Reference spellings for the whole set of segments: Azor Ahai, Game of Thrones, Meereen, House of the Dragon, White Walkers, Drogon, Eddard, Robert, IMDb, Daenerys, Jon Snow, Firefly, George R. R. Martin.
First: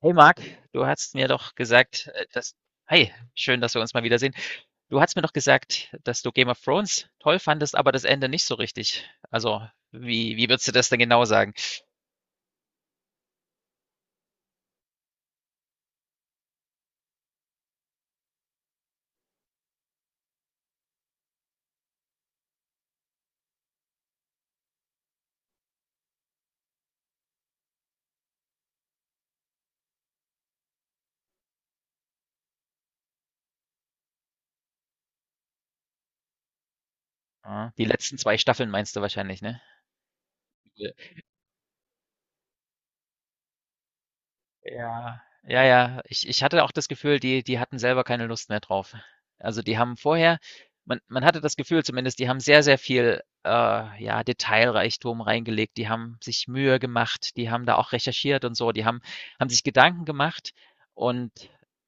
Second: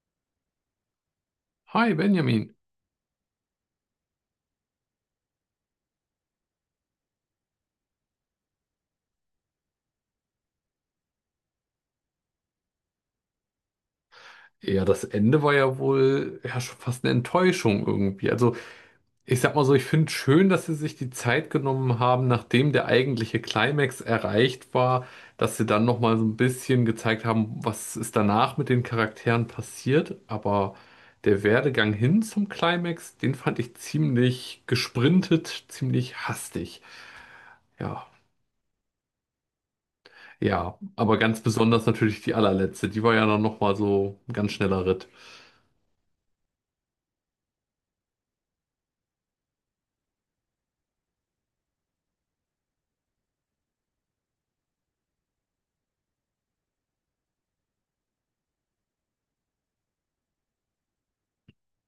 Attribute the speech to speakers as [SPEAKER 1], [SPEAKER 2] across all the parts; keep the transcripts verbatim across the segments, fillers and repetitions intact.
[SPEAKER 1] Hey Marc, du hast mir doch
[SPEAKER 2] Hi
[SPEAKER 1] gesagt, äh,
[SPEAKER 2] Benjamin.
[SPEAKER 1] dass. Hi, schön, dass wir uns mal wiedersehen. Du hast mir doch gesagt, dass du Game of Thrones toll fandest, aber das Ende nicht so richtig. Also, wie, wie würdest du das denn genau sagen?
[SPEAKER 2] Ja, das Ende war ja wohl ja schon fast eine Enttäuschung irgendwie. Also ich sag mal so, ich finde schön, dass sie sich die Zeit genommen haben, nachdem der eigentliche Climax erreicht war, dass sie dann noch mal so ein bisschen gezeigt haben, was ist danach mit den Charakteren passiert. Aber der Werdegang hin zum Climax, den fand ich ziemlich gesprintet, ziemlich hastig.
[SPEAKER 1] Ah, die
[SPEAKER 2] Ja,
[SPEAKER 1] letzten zwei Staffeln meinst du wahrscheinlich, ne?
[SPEAKER 2] ja. Aber ganz besonders natürlich die allerletzte. Die war ja dann noch mal so ein ganz schneller Ritt.
[SPEAKER 1] Ja, ja, ja. Ich ich hatte auch das Gefühl, die die hatten selber keine Lust mehr drauf. Also, die haben vorher man man hatte das Gefühl zumindest, die haben sehr, sehr viel, äh, ja, Detailreichtum reingelegt. Die haben sich Mühe gemacht, die haben da auch recherchiert und so. Die haben haben sich Gedanken gemacht, und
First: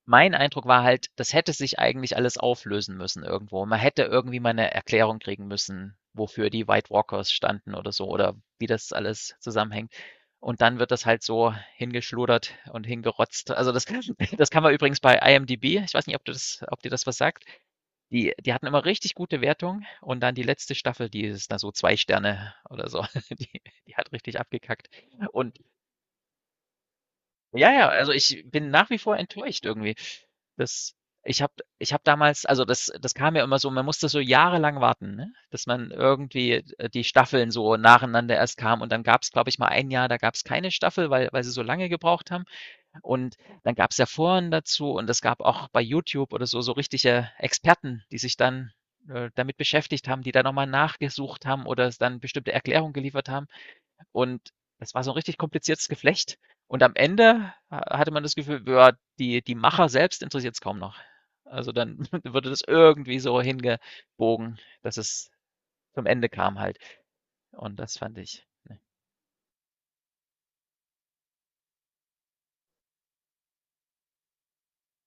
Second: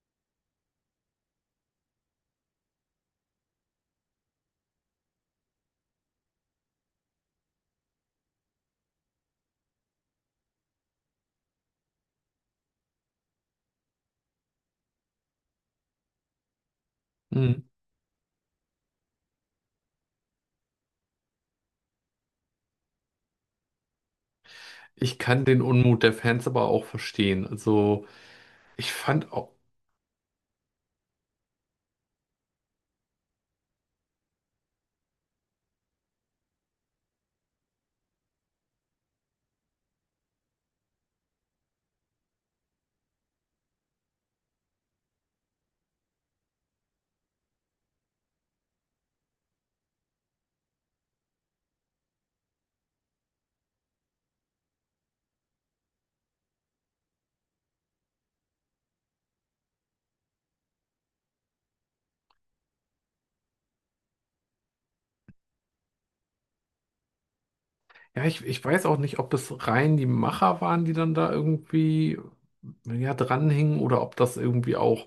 [SPEAKER 1] mein Eindruck war halt, das hätte sich eigentlich alles auflösen müssen irgendwo. Man hätte irgendwie mal eine Erklärung kriegen müssen, wofür die White Walkers standen oder so oder wie das alles zusammenhängt. Und dann wird das halt so hingeschludert und hingerotzt. Also das das kann man übrigens bei IMDb, ich weiß nicht, ob du das, ob dir das was sagt.
[SPEAKER 2] Hm.
[SPEAKER 1] Die die hatten immer richtig gute Wertungen, und dann die letzte Staffel, die ist da so zwei Sterne oder so. Die die hat richtig abgekackt.
[SPEAKER 2] Ich kann
[SPEAKER 1] Und
[SPEAKER 2] den Unmut der Fans aber auch verstehen.
[SPEAKER 1] ja, ja,
[SPEAKER 2] Also,
[SPEAKER 1] also ich bin nach
[SPEAKER 2] ich
[SPEAKER 1] wie vor
[SPEAKER 2] fand auch,
[SPEAKER 1] enttäuscht irgendwie. Das ich habe ich habe damals, also das das kam ja immer so, man musste so jahrelang warten, ne? Dass man irgendwie, äh, die Staffeln so nacheinander erst kam. Und dann gab es, glaube ich, mal ein Jahr, da gab es keine Staffel, weil weil sie so lange gebraucht haben. Und dann gab's ja Foren dazu, und es gab auch bei YouTube oder so so richtige Experten, die sich dann, äh, damit beschäftigt haben, die da nochmal nachgesucht haben oder es dann bestimmte Erklärungen geliefert haben. Und das war so ein richtig kompliziertes Geflecht. Und am Ende äh, hatte man das Gefühl, ja, die die Macher selbst interessiert es kaum noch. Also, dann wurde das irgendwie so hingebogen, dass es zum Ende kam halt. Und das fand
[SPEAKER 2] ja,
[SPEAKER 1] ich,
[SPEAKER 2] ich, ich weiß auch nicht, ob es rein die Macher waren, die dann da irgendwie, ja, dranhingen oder ob das irgendwie auch,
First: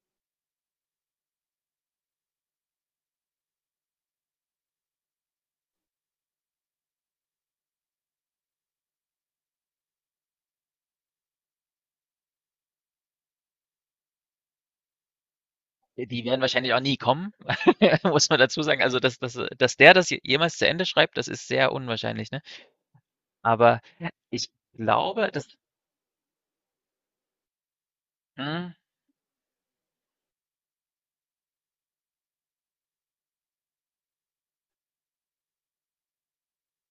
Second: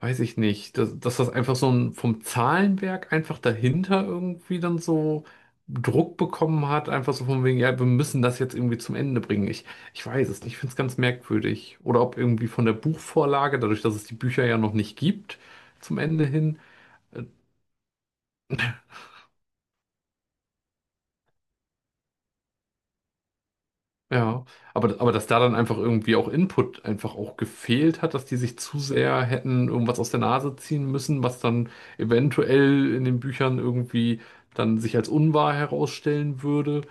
[SPEAKER 2] weiß ich nicht, dass, dass das einfach so ein, vom Zahlenwerk einfach dahinter irgendwie dann so Druck bekommen hat, einfach so von wegen, ja, wir müssen das jetzt irgendwie zum Ende bringen. Ich, ich weiß es nicht, ich finde es ganz merkwürdig. Oder ob irgendwie von der Buchvorlage, dadurch, dass es die Bücher ja noch nicht gibt, zum Ende
[SPEAKER 1] die werden
[SPEAKER 2] hin.
[SPEAKER 1] wahrscheinlich auch nie kommen, muss man dazu sagen. Also, dass dass dass der das jemals zu Ende schreibt, das ist sehr unwahrscheinlich, ne? Aber
[SPEAKER 2] Ja,
[SPEAKER 1] ich
[SPEAKER 2] aber, aber dass
[SPEAKER 1] glaube,
[SPEAKER 2] da
[SPEAKER 1] dass
[SPEAKER 2] dann einfach irgendwie auch Input einfach auch gefehlt hat, dass die sich
[SPEAKER 1] mhm.
[SPEAKER 2] zu sehr hätten irgendwas aus der Nase ziehen müssen, was dann eventuell in den Büchern irgendwie dann sich als unwahr herausstellen würde.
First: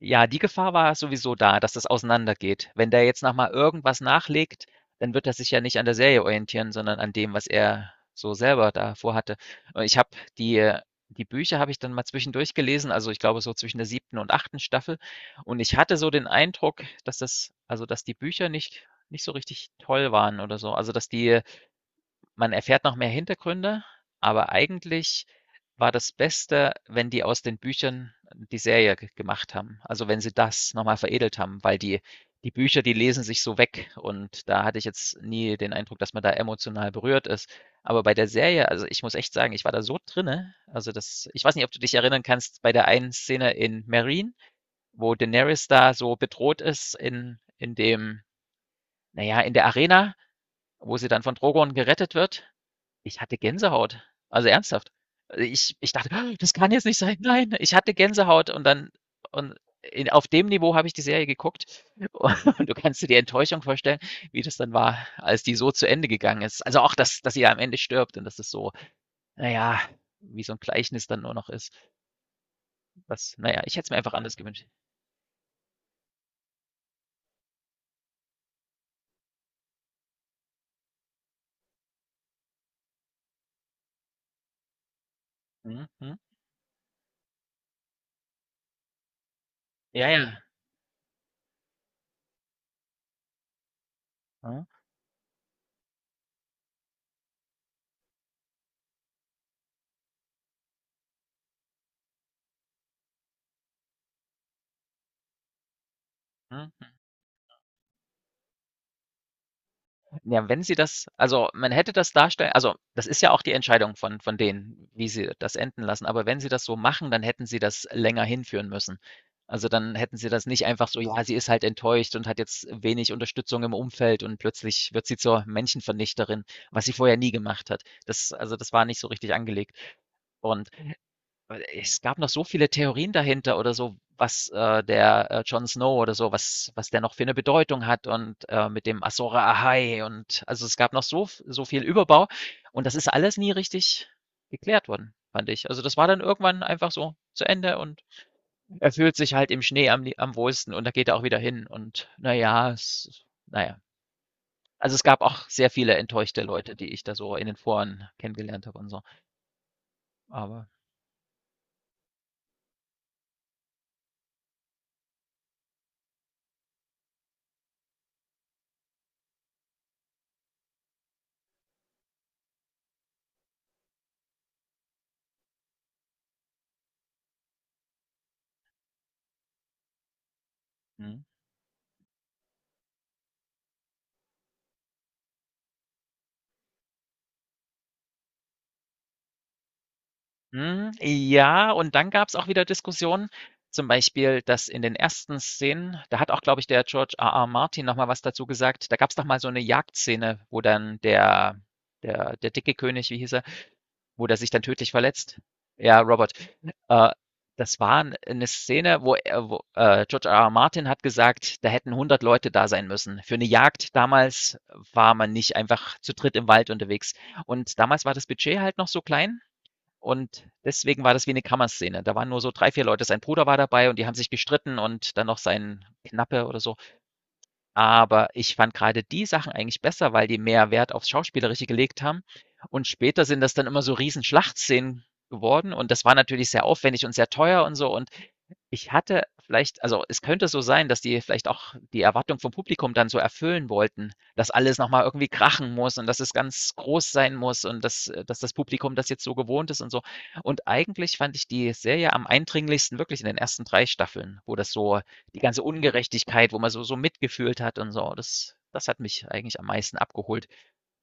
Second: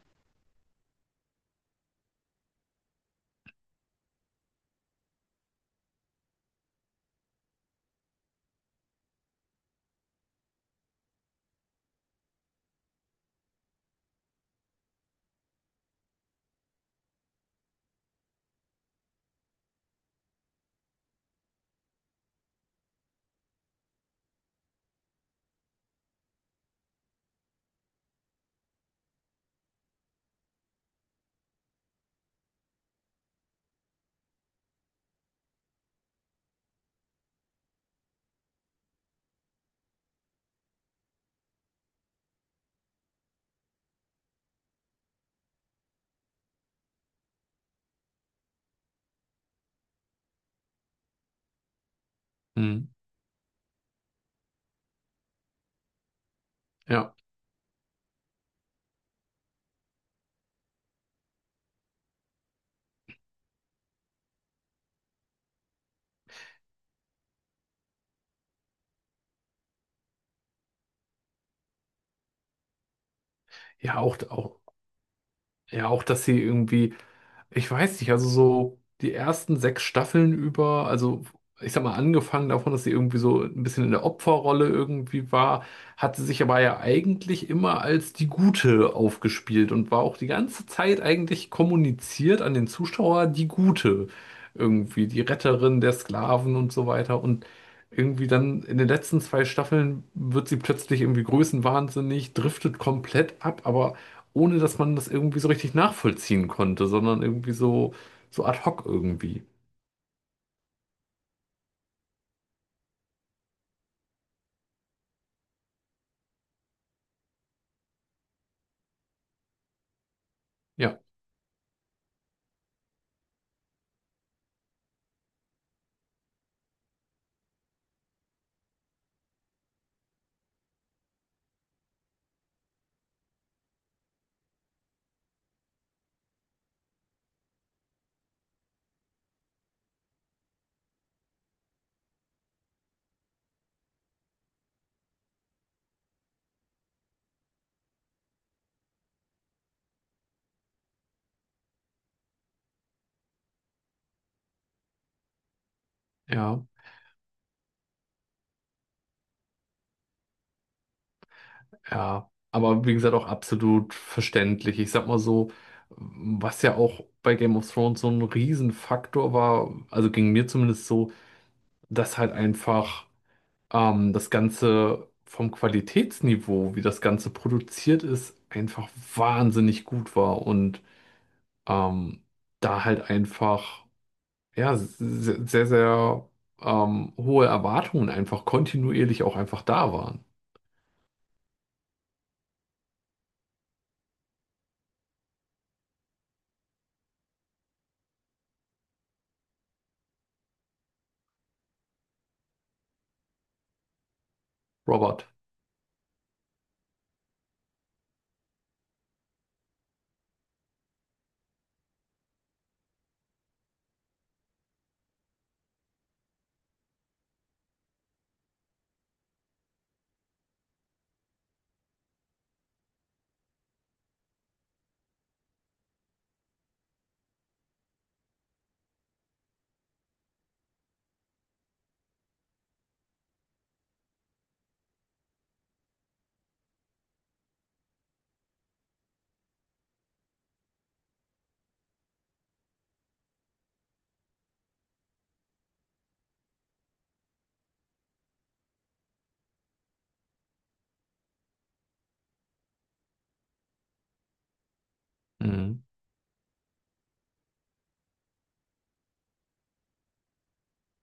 [SPEAKER 1] Ja, die Gefahr war sowieso da, dass das auseinandergeht. Wenn der jetzt noch mal irgendwas nachlegt, dann wird er sich ja nicht an der Serie orientieren, sondern an dem, was er so selber da vorhatte. Und ich habe die äh, die Bücher habe ich dann mal zwischendurch gelesen, also ich glaube so zwischen der siebten und achten Staffel. Und ich hatte so den Eindruck, dass das, also dass die Bücher nicht nicht so richtig toll waren oder so. Also, dass die man erfährt noch mehr Hintergründe, aber eigentlich war das Beste, wenn die aus den Büchern die Serie g gemacht haben. Also, wenn sie das noch mal veredelt haben, weil die die Bücher, die lesen sich so weg, und da hatte ich jetzt nie den Eindruck, dass man da emotional berührt ist. Aber bei der Serie, also, ich muss echt sagen, ich war da so drinnen, also, das ich weiß nicht, ob du dich erinnern kannst bei der einen Szene in Meereen, wo Daenerys da so bedroht ist in in dem, naja, in der Arena, wo sie dann von Drogon gerettet wird,
[SPEAKER 2] Hm.
[SPEAKER 1] ich hatte Gänsehaut. Also ernsthaft. Ich ich dachte: "Ah, „Das kann jetzt nicht
[SPEAKER 2] Ja,
[SPEAKER 1] sein. Nein!“ Ich hatte Gänsehaut und dann und in auf dem Niveau habe ich die Serie geguckt, und du kannst dir die Enttäuschung vorstellen, wie das dann war, als die so zu Ende gegangen ist. Also auch, dass dass sie am Ende stirbt und dass das so, naja, wie so ein Gleichnis dann nur noch ist, was, naja, ich hätte es mir
[SPEAKER 2] ja,
[SPEAKER 1] einfach
[SPEAKER 2] auch,
[SPEAKER 1] anders
[SPEAKER 2] auch,
[SPEAKER 1] gewünscht.
[SPEAKER 2] ja, auch, dass sie irgendwie Ich weiß nicht, also so die ersten sechs Staffeln über, also ich sag mal, angefangen davon, dass sie irgendwie so ein bisschen in der Opferrolle irgendwie war,
[SPEAKER 1] Mhm,
[SPEAKER 2] hat
[SPEAKER 1] mhm.
[SPEAKER 2] sie sich aber ja eigentlich immer als die Gute aufgespielt und war
[SPEAKER 1] Ja,
[SPEAKER 2] auch die
[SPEAKER 1] ja.
[SPEAKER 2] ganze Zeit eigentlich kommuniziert an den Zuschauer die Gute.
[SPEAKER 1] Mhm,
[SPEAKER 2] Irgendwie die Retterin der Sklaven und so weiter. Und irgendwie dann in den letzten zwei Staffeln wird sie plötzlich irgendwie größenwahnsinnig, driftet komplett ab, aber ohne dass man das irgendwie so richtig nachvollziehen konnte,
[SPEAKER 1] mhm.
[SPEAKER 2] sondern irgendwie so, so ad hoc irgendwie.
[SPEAKER 1] Ja, wenn sie das, also, man hätte das darstellen, also, das ist ja auch die Entscheidung von von denen, wie sie das enden lassen. Aber wenn sie das so machen, dann hätten sie das länger hinführen müssen. Also, dann hätten sie das nicht einfach
[SPEAKER 2] Ja,
[SPEAKER 1] so: „Ja, sie ist halt enttäuscht und hat jetzt wenig Unterstützung im Umfeld und plötzlich wird sie zur Menschenvernichterin“, was sie vorher nie gemacht hat. Das, also, das war nicht so richtig angelegt. Und weil es gab noch so viele Theorien dahinter oder so, was, äh, der, äh, Jon Snow oder so, was was der noch für eine Bedeutung hat, und, äh, mit dem Azor Ahai, und also, es gab noch so so viel Überbau, und das ist alles nie richtig geklärt worden, fand ich. Also, das war dann irgendwann einfach so zu Ende, und er fühlt sich halt im Schnee am am wohlsten, und da geht er auch wieder hin, und na ja, es na ja. Also, es gab auch sehr viele enttäuschte
[SPEAKER 2] ja,
[SPEAKER 1] Leute, die ich da so in den Foren kennengelernt habe und so, aber
[SPEAKER 2] ja. Aber wie gesagt, auch absolut verständlich. Ich sag mal so, was ja auch bei Game of Thrones so ein Riesenfaktor war, also ging mir zumindest so, dass halt einfach ähm, das Ganze vom Qualitätsniveau, wie das Ganze produziert ist, einfach wahnsinnig gut war und
[SPEAKER 1] mhm.
[SPEAKER 2] ähm, da halt einfach. Ja, se- sehr, sehr ähm, hohe Erwartungen einfach kontinuierlich auch einfach da waren.
[SPEAKER 1] Hm, ja, und dann gab's auch wieder Diskussionen, zum Beispiel, dass in den ersten Szenen, da hat auch, glaube ich, der George R. R. Martin noch mal was dazu gesagt. Da gab's doch mal so 'ne Jagdszene, wo dann der der der dicke König, wie hieß er, wo der sich dann tödlich
[SPEAKER 2] Robert.
[SPEAKER 1] verletzt. Ja, Robert. Äh, Das war 'n 'ne Szene, wo er wo, äh, George R R. Martin hat gesagt, da hätten hundert Leute da sein müssen. Für 'ne Jagd damals war man nicht einfach zu dritt im Wald unterwegs. Und damals war das Budget halt noch so klein, und deswegen war das wie eine Kammerszene. Da waren nur so drei, vier Leute. Sein Bruder war dabei und die haben sich gestritten und dann noch sein Knappe oder so. Aber ich fand gerade die Sachen eigentlich besser, weil die mehr Wert aufs Schauspielerische gelegt haben. Und später sind das dann immer so Riesen-Schlachtszenen geworden, und das war natürlich sehr aufwendig und sehr teuer und so, und ich hatte vielleicht, also, es könnte so sein, dass die vielleicht auch die Erwartung vom Publikum dann so erfüllen wollten, dass alles noch mal irgendwie krachen muss und dass es ganz groß sein muss und dass äh, dass das Publikum das jetzt so gewohnt ist und so. Und eigentlich fand ich die Serie am eindringlichsten wirklich in den ersten drei Staffeln, wo das so die ganze
[SPEAKER 2] Mhm.
[SPEAKER 1] Ungerechtigkeit, wo man so so mitgefühlt hat und so, das das hat mich eigentlich am meisten abgeholt,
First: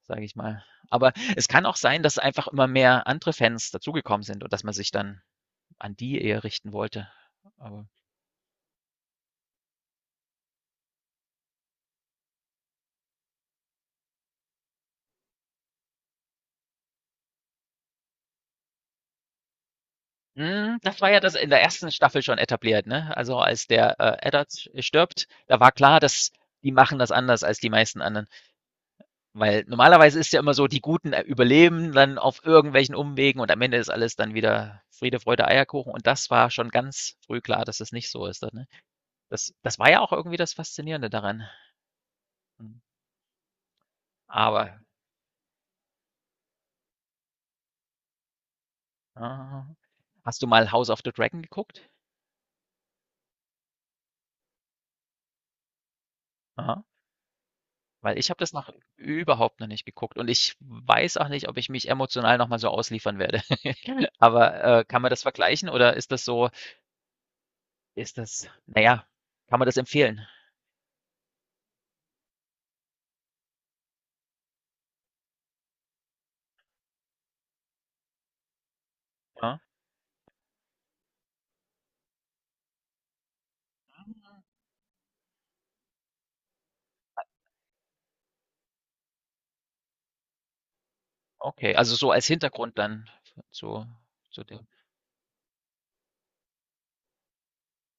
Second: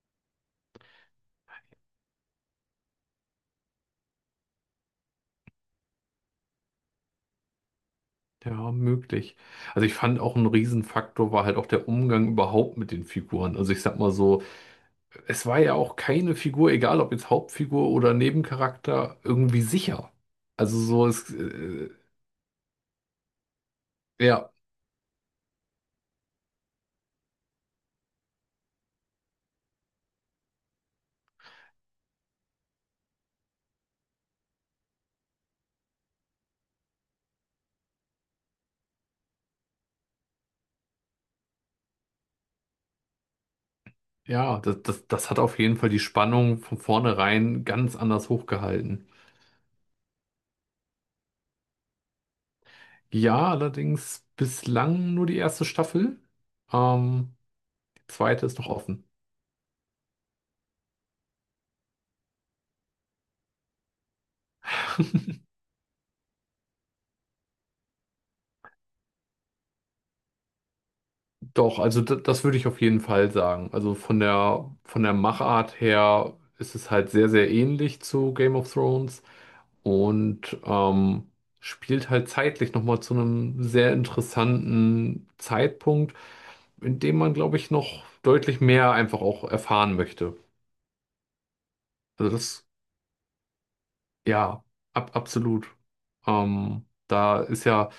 [SPEAKER 1] sage ich mal. Aber es kann auch sein, dass einfach immer mehr andere Fans dazugekommen sind und dass man sich dann an die eher richten wollte, aber
[SPEAKER 2] Ja, möglich. Also ich fand auch ein Riesenfaktor war halt auch der Umgang überhaupt mit den Figuren. Also ich sag mal so, es war ja auch keine Figur, egal ob jetzt Hauptfigur oder Nebencharakter, irgendwie sicher.
[SPEAKER 1] hm,
[SPEAKER 2] Also
[SPEAKER 1] das
[SPEAKER 2] so
[SPEAKER 1] war ja
[SPEAKER 2] ist,
[SPEAKER 1] das in der
[SPEAKER 2] äh,
[SPEAKER 1] ersten Staffel schon etabliert, ne? Also als der äh,
[SPEAKER 2] ja,
[SPEAKER 1] Eddard stirbt, da war klar, dass die machen das anders als die meisten anderen. Weil normalerweise ist ja immer so, die Guten äh, überleben dann auf irgendwelchen Umwegen und am Ende ist alles dann wieder Friede, Freude, Eierkuchen. Und das war schon ganz früh klar, dass es nicht so ist. Ne? Das, das war ja auch irgendwie das Faszinierende daran.
[SPEAKER 2] ja,
[SPEAKER 1] Aber
[SPEAKER 2] das, das, das hat auf jeden Fall die Spannung von vornherein ganz anders hochgehalten.
[SPEAKER 1] äh, hast du mal House of the Dragon geguckt?
[SPEAKER 2] Ja, allerdings bislang nur die erste Staffel.
[SPEAKER 1] Ah.
[SPEAKER 2] Ähm, die
[SPEAKER 1] Weil ich habe
[SPEAKER 2] zweite
[SPEAKER 1] das
[SPEAKER 2] ist noch
[SPEAKER 1] noch
[SPEAKER 2] offen.
[SPEAKER 1] überhaupt noch nicht geguckt, und ich weiß auch nicht, ob ich mich emotional noch mal so ausliefern werde. Aber, äh, kann man das vergleichen oder ist das so ist das, na ja, kann man das empfehlen?
[SPEAKER 2] Doch, also d- das würde ich auf jeden Fall sagen. Also von der von der Machart her ist es halt sehr, sehr ähnlich zu Game of Thrones
[SPEAKER 1] Ja?
[SPEAKER 2] und ähm, spielt halt zeitlich nochmal zu einem sehr interessanten Zeitpunkt, in dem man, glaube ich, noch deutlich mehr einfach auch erfahren möchte.
[SPEAKER 1] Okay, also so als
[SPEAKER 2] Also das.
[SPEAKER 1] Hintergrund dann zu zu dem,
[SPEAKER 2] Ja, ab, absolut. Ähm, da ist ja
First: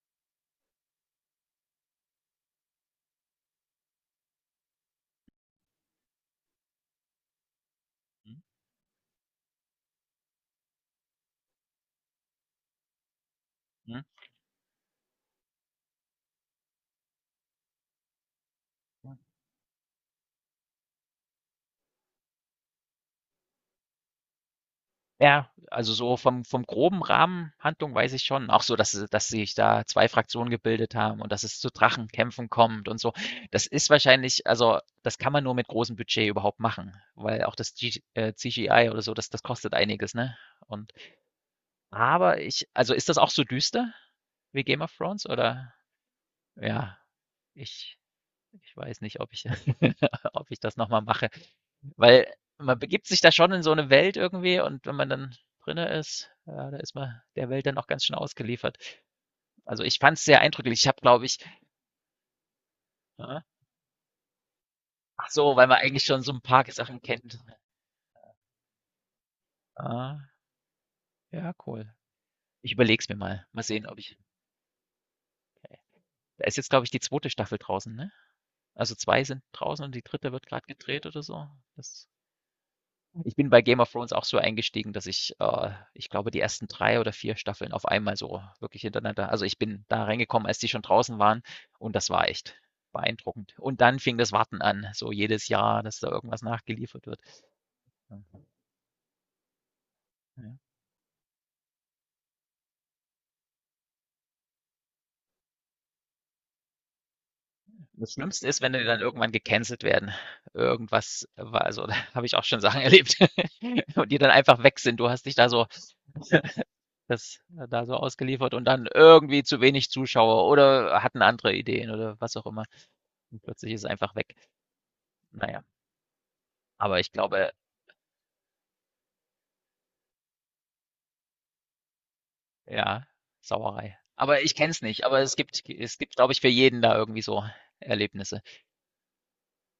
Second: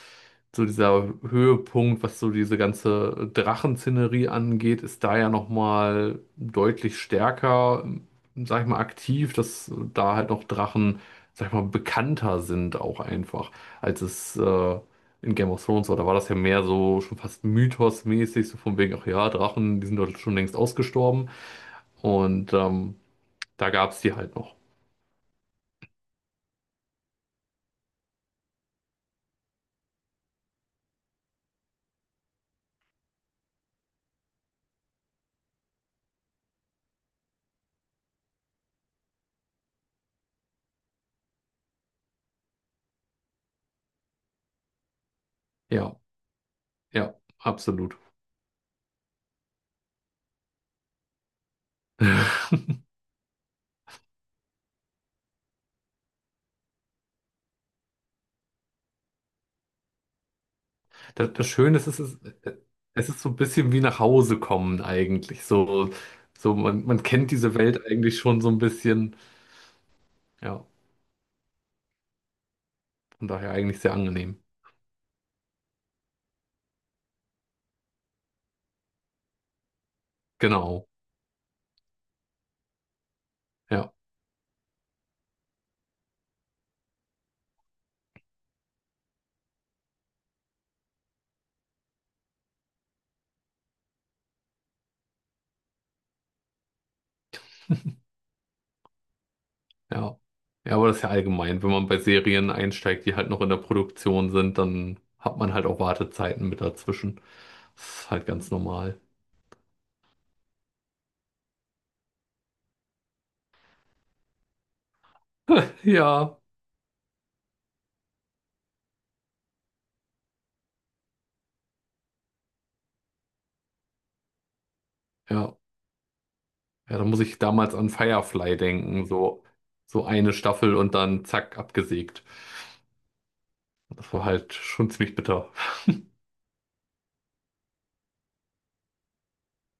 [SPEAKER 2] so dieser Höhepunkt, was so diese ganze Drachenszenerie angeht, ist da ja nochmal deutlich stärker, hm, sag ich mal, aktiv, dass da halt noch Drachen, sag ich mal, bekannter sind auch einfach,
[SPEAKER 1] mhm,
[SPEAKER 2] als es äh, in Game of Thrones war. Da war das ja mehr so schon fast mythosmäßig, so von wegen, ach
[SPEAKER 1] mhm.
[SPEAKER 2] ja, Drachen, die sind doch schon längst ausgestorben. Und ähm, da gab es die halt noch.
[SPEAKER 1] Ja, also so vom vom groben Rahmen Handlung weiß ich schon, auch so, dass sie dass sich da zwei Fraktionen gebildet haben und dass es zu Drachenkämpfen kommt und so. Das ist wahrscheinlich, also, das kann man nur mit großem Budget überhaupt machen, weil auch das G äh, C G I oder so, das das kostet einiges, ne? Und aber ich, also, ist das auch so düster wie Game of Thrones oder
[SPEAKER 2] Ja,
[SPEAKER 1] ja,
[SPEAKER 2] ja, absolut.
[SPEAKER 1] ich ich weiß nicht, ob ich ob ich das noch mal mache, weil man begibt sich da schon in so eine Welt irgendwie, und wenn man dann drinne ist, ja, da ist man der Welt dann auch ganz schön ausgeliefert. Also, ich fand es sehr eindrücklich. Ich habe, glaube
[SPEAKER 2] Das,
[SPEAKER 1] ich,
[SPEAKER 2] das Schöne ist, es ist, es ist so ein
[SPEAKER 1] aha,
[SPEAKER 2] bisschen wie nach Hause kommen
[SPEAKER 1] ach
[SPEAKER 2] eigentlich.
[SPEAKER 1] so, weil man
[SPEAKER 2] So,
[SPEAKER 1] eigentlich schon so ein
[SPEAKER 2] so
[SPEAKER 1] paar
[SPEAKER 2] man,
[SPEAKER 1] Sachen
[SPEAKER 2] man kennt
[SPEAKER 1] kennt.
[SPEAKER 2] diese Welt eigentlich schon so ein bisschen.
[SPEAKER 1] Ah,
[SPEAKER 2] Ja,
[SPEAKER 1] ja, cool. Ich überleg's mir
[SPEAKER 2] von
[SPEAKER 1] mal.
[SPEAKER 2] daher
[SPEAKER 1] Mal
[SPEAKER 2] eigentlich
[SPEAKER 1] sehen,
[SPEAKER 2] sehr
[SPEAKER 1] ob ich
[SPEAKER 2] angenehm.
[SPEAKER 1] da ist jetzt, glaube ich, die zweite Staffel draußen, ne? Also, zwei sind draußen und die dritte wird gerade
[SPEAKER 2] Genau,
[SPEAKER 1] gedreht oder so. Das ich bin bei Game of
[SPEAKER 2] ja,
[SPEAKER 1] Thrones auch so eingestiegen, dass ich, äh, ich glaube, die ersten drei oder vier Staffeln auf einmal so wirklich hintereinander. Also ich bin da reingekommen, als die schon draußen waren, und das war echt beeindruckend. Und dann fing das Warten an, so jedes Jahr, dass da irgendwas nachgeliefert wird. Ja.
[SPEAKER 2] ja. Ja, aber das ist ja allgemein. Wenn man bei Serien einsteigt, die halt noch in der Produktion sind, dann hat man halt auch Wartezeiten mit dazwischen. Das ist
[SPEAKER 1] Das
[SPEAKER 2] halt
[SPEAKER 1] Schlimmste
[SPEAKER 2] ganz
[SPEAKER 1] ist, wenn die
[SPEAKER 2] normal.
[SPEAKER 1] dann irgendwann gecancelt werden. Irgendwas war, also da habe ich auch schon Sachen erlebt und die dann einfach weg sind. Du hast dich da so
[SPEAKER 2] Ja,
[SPEAKER 1] das äh, da so ausgeliefert und dann irgendwie zu wenig Zuschauer oder hatten andere Ideen oder was auch immer. Und plötzlich ist es einfach weg.
[SPEAKER 2] ja.
[SPEAKER 1] Naja,
[SPEAKER 2] Ja,
[SPEAKER 1] aber
[SPEAKER 2] da
[SPEAKER 1] ich
[SPEAKER 2] muss ich
[SPEAKER 1] glaube,
[SPEAKER 2] damals an Firefly denken. So, so eine Staffel und dann zack, abgesägt.
[SPEAKER 1] ja, Sauerei.
[SPEAKER 2] Das war
[SPEAKER 1] Aber
[SPEAKER 2] halt
[SPEAKER 1] ich kenn's
[SPEAKER 2] schon
[SPEAKER 1] nicht,
[SPEAKER 2] ziemlich
[SPEAKER 1] aber es
[SPEAKER 2] bitter.
[SPEAKER 1] gibt es gibt, glaube ich, für jeden da irgendwie so Erlebnisse.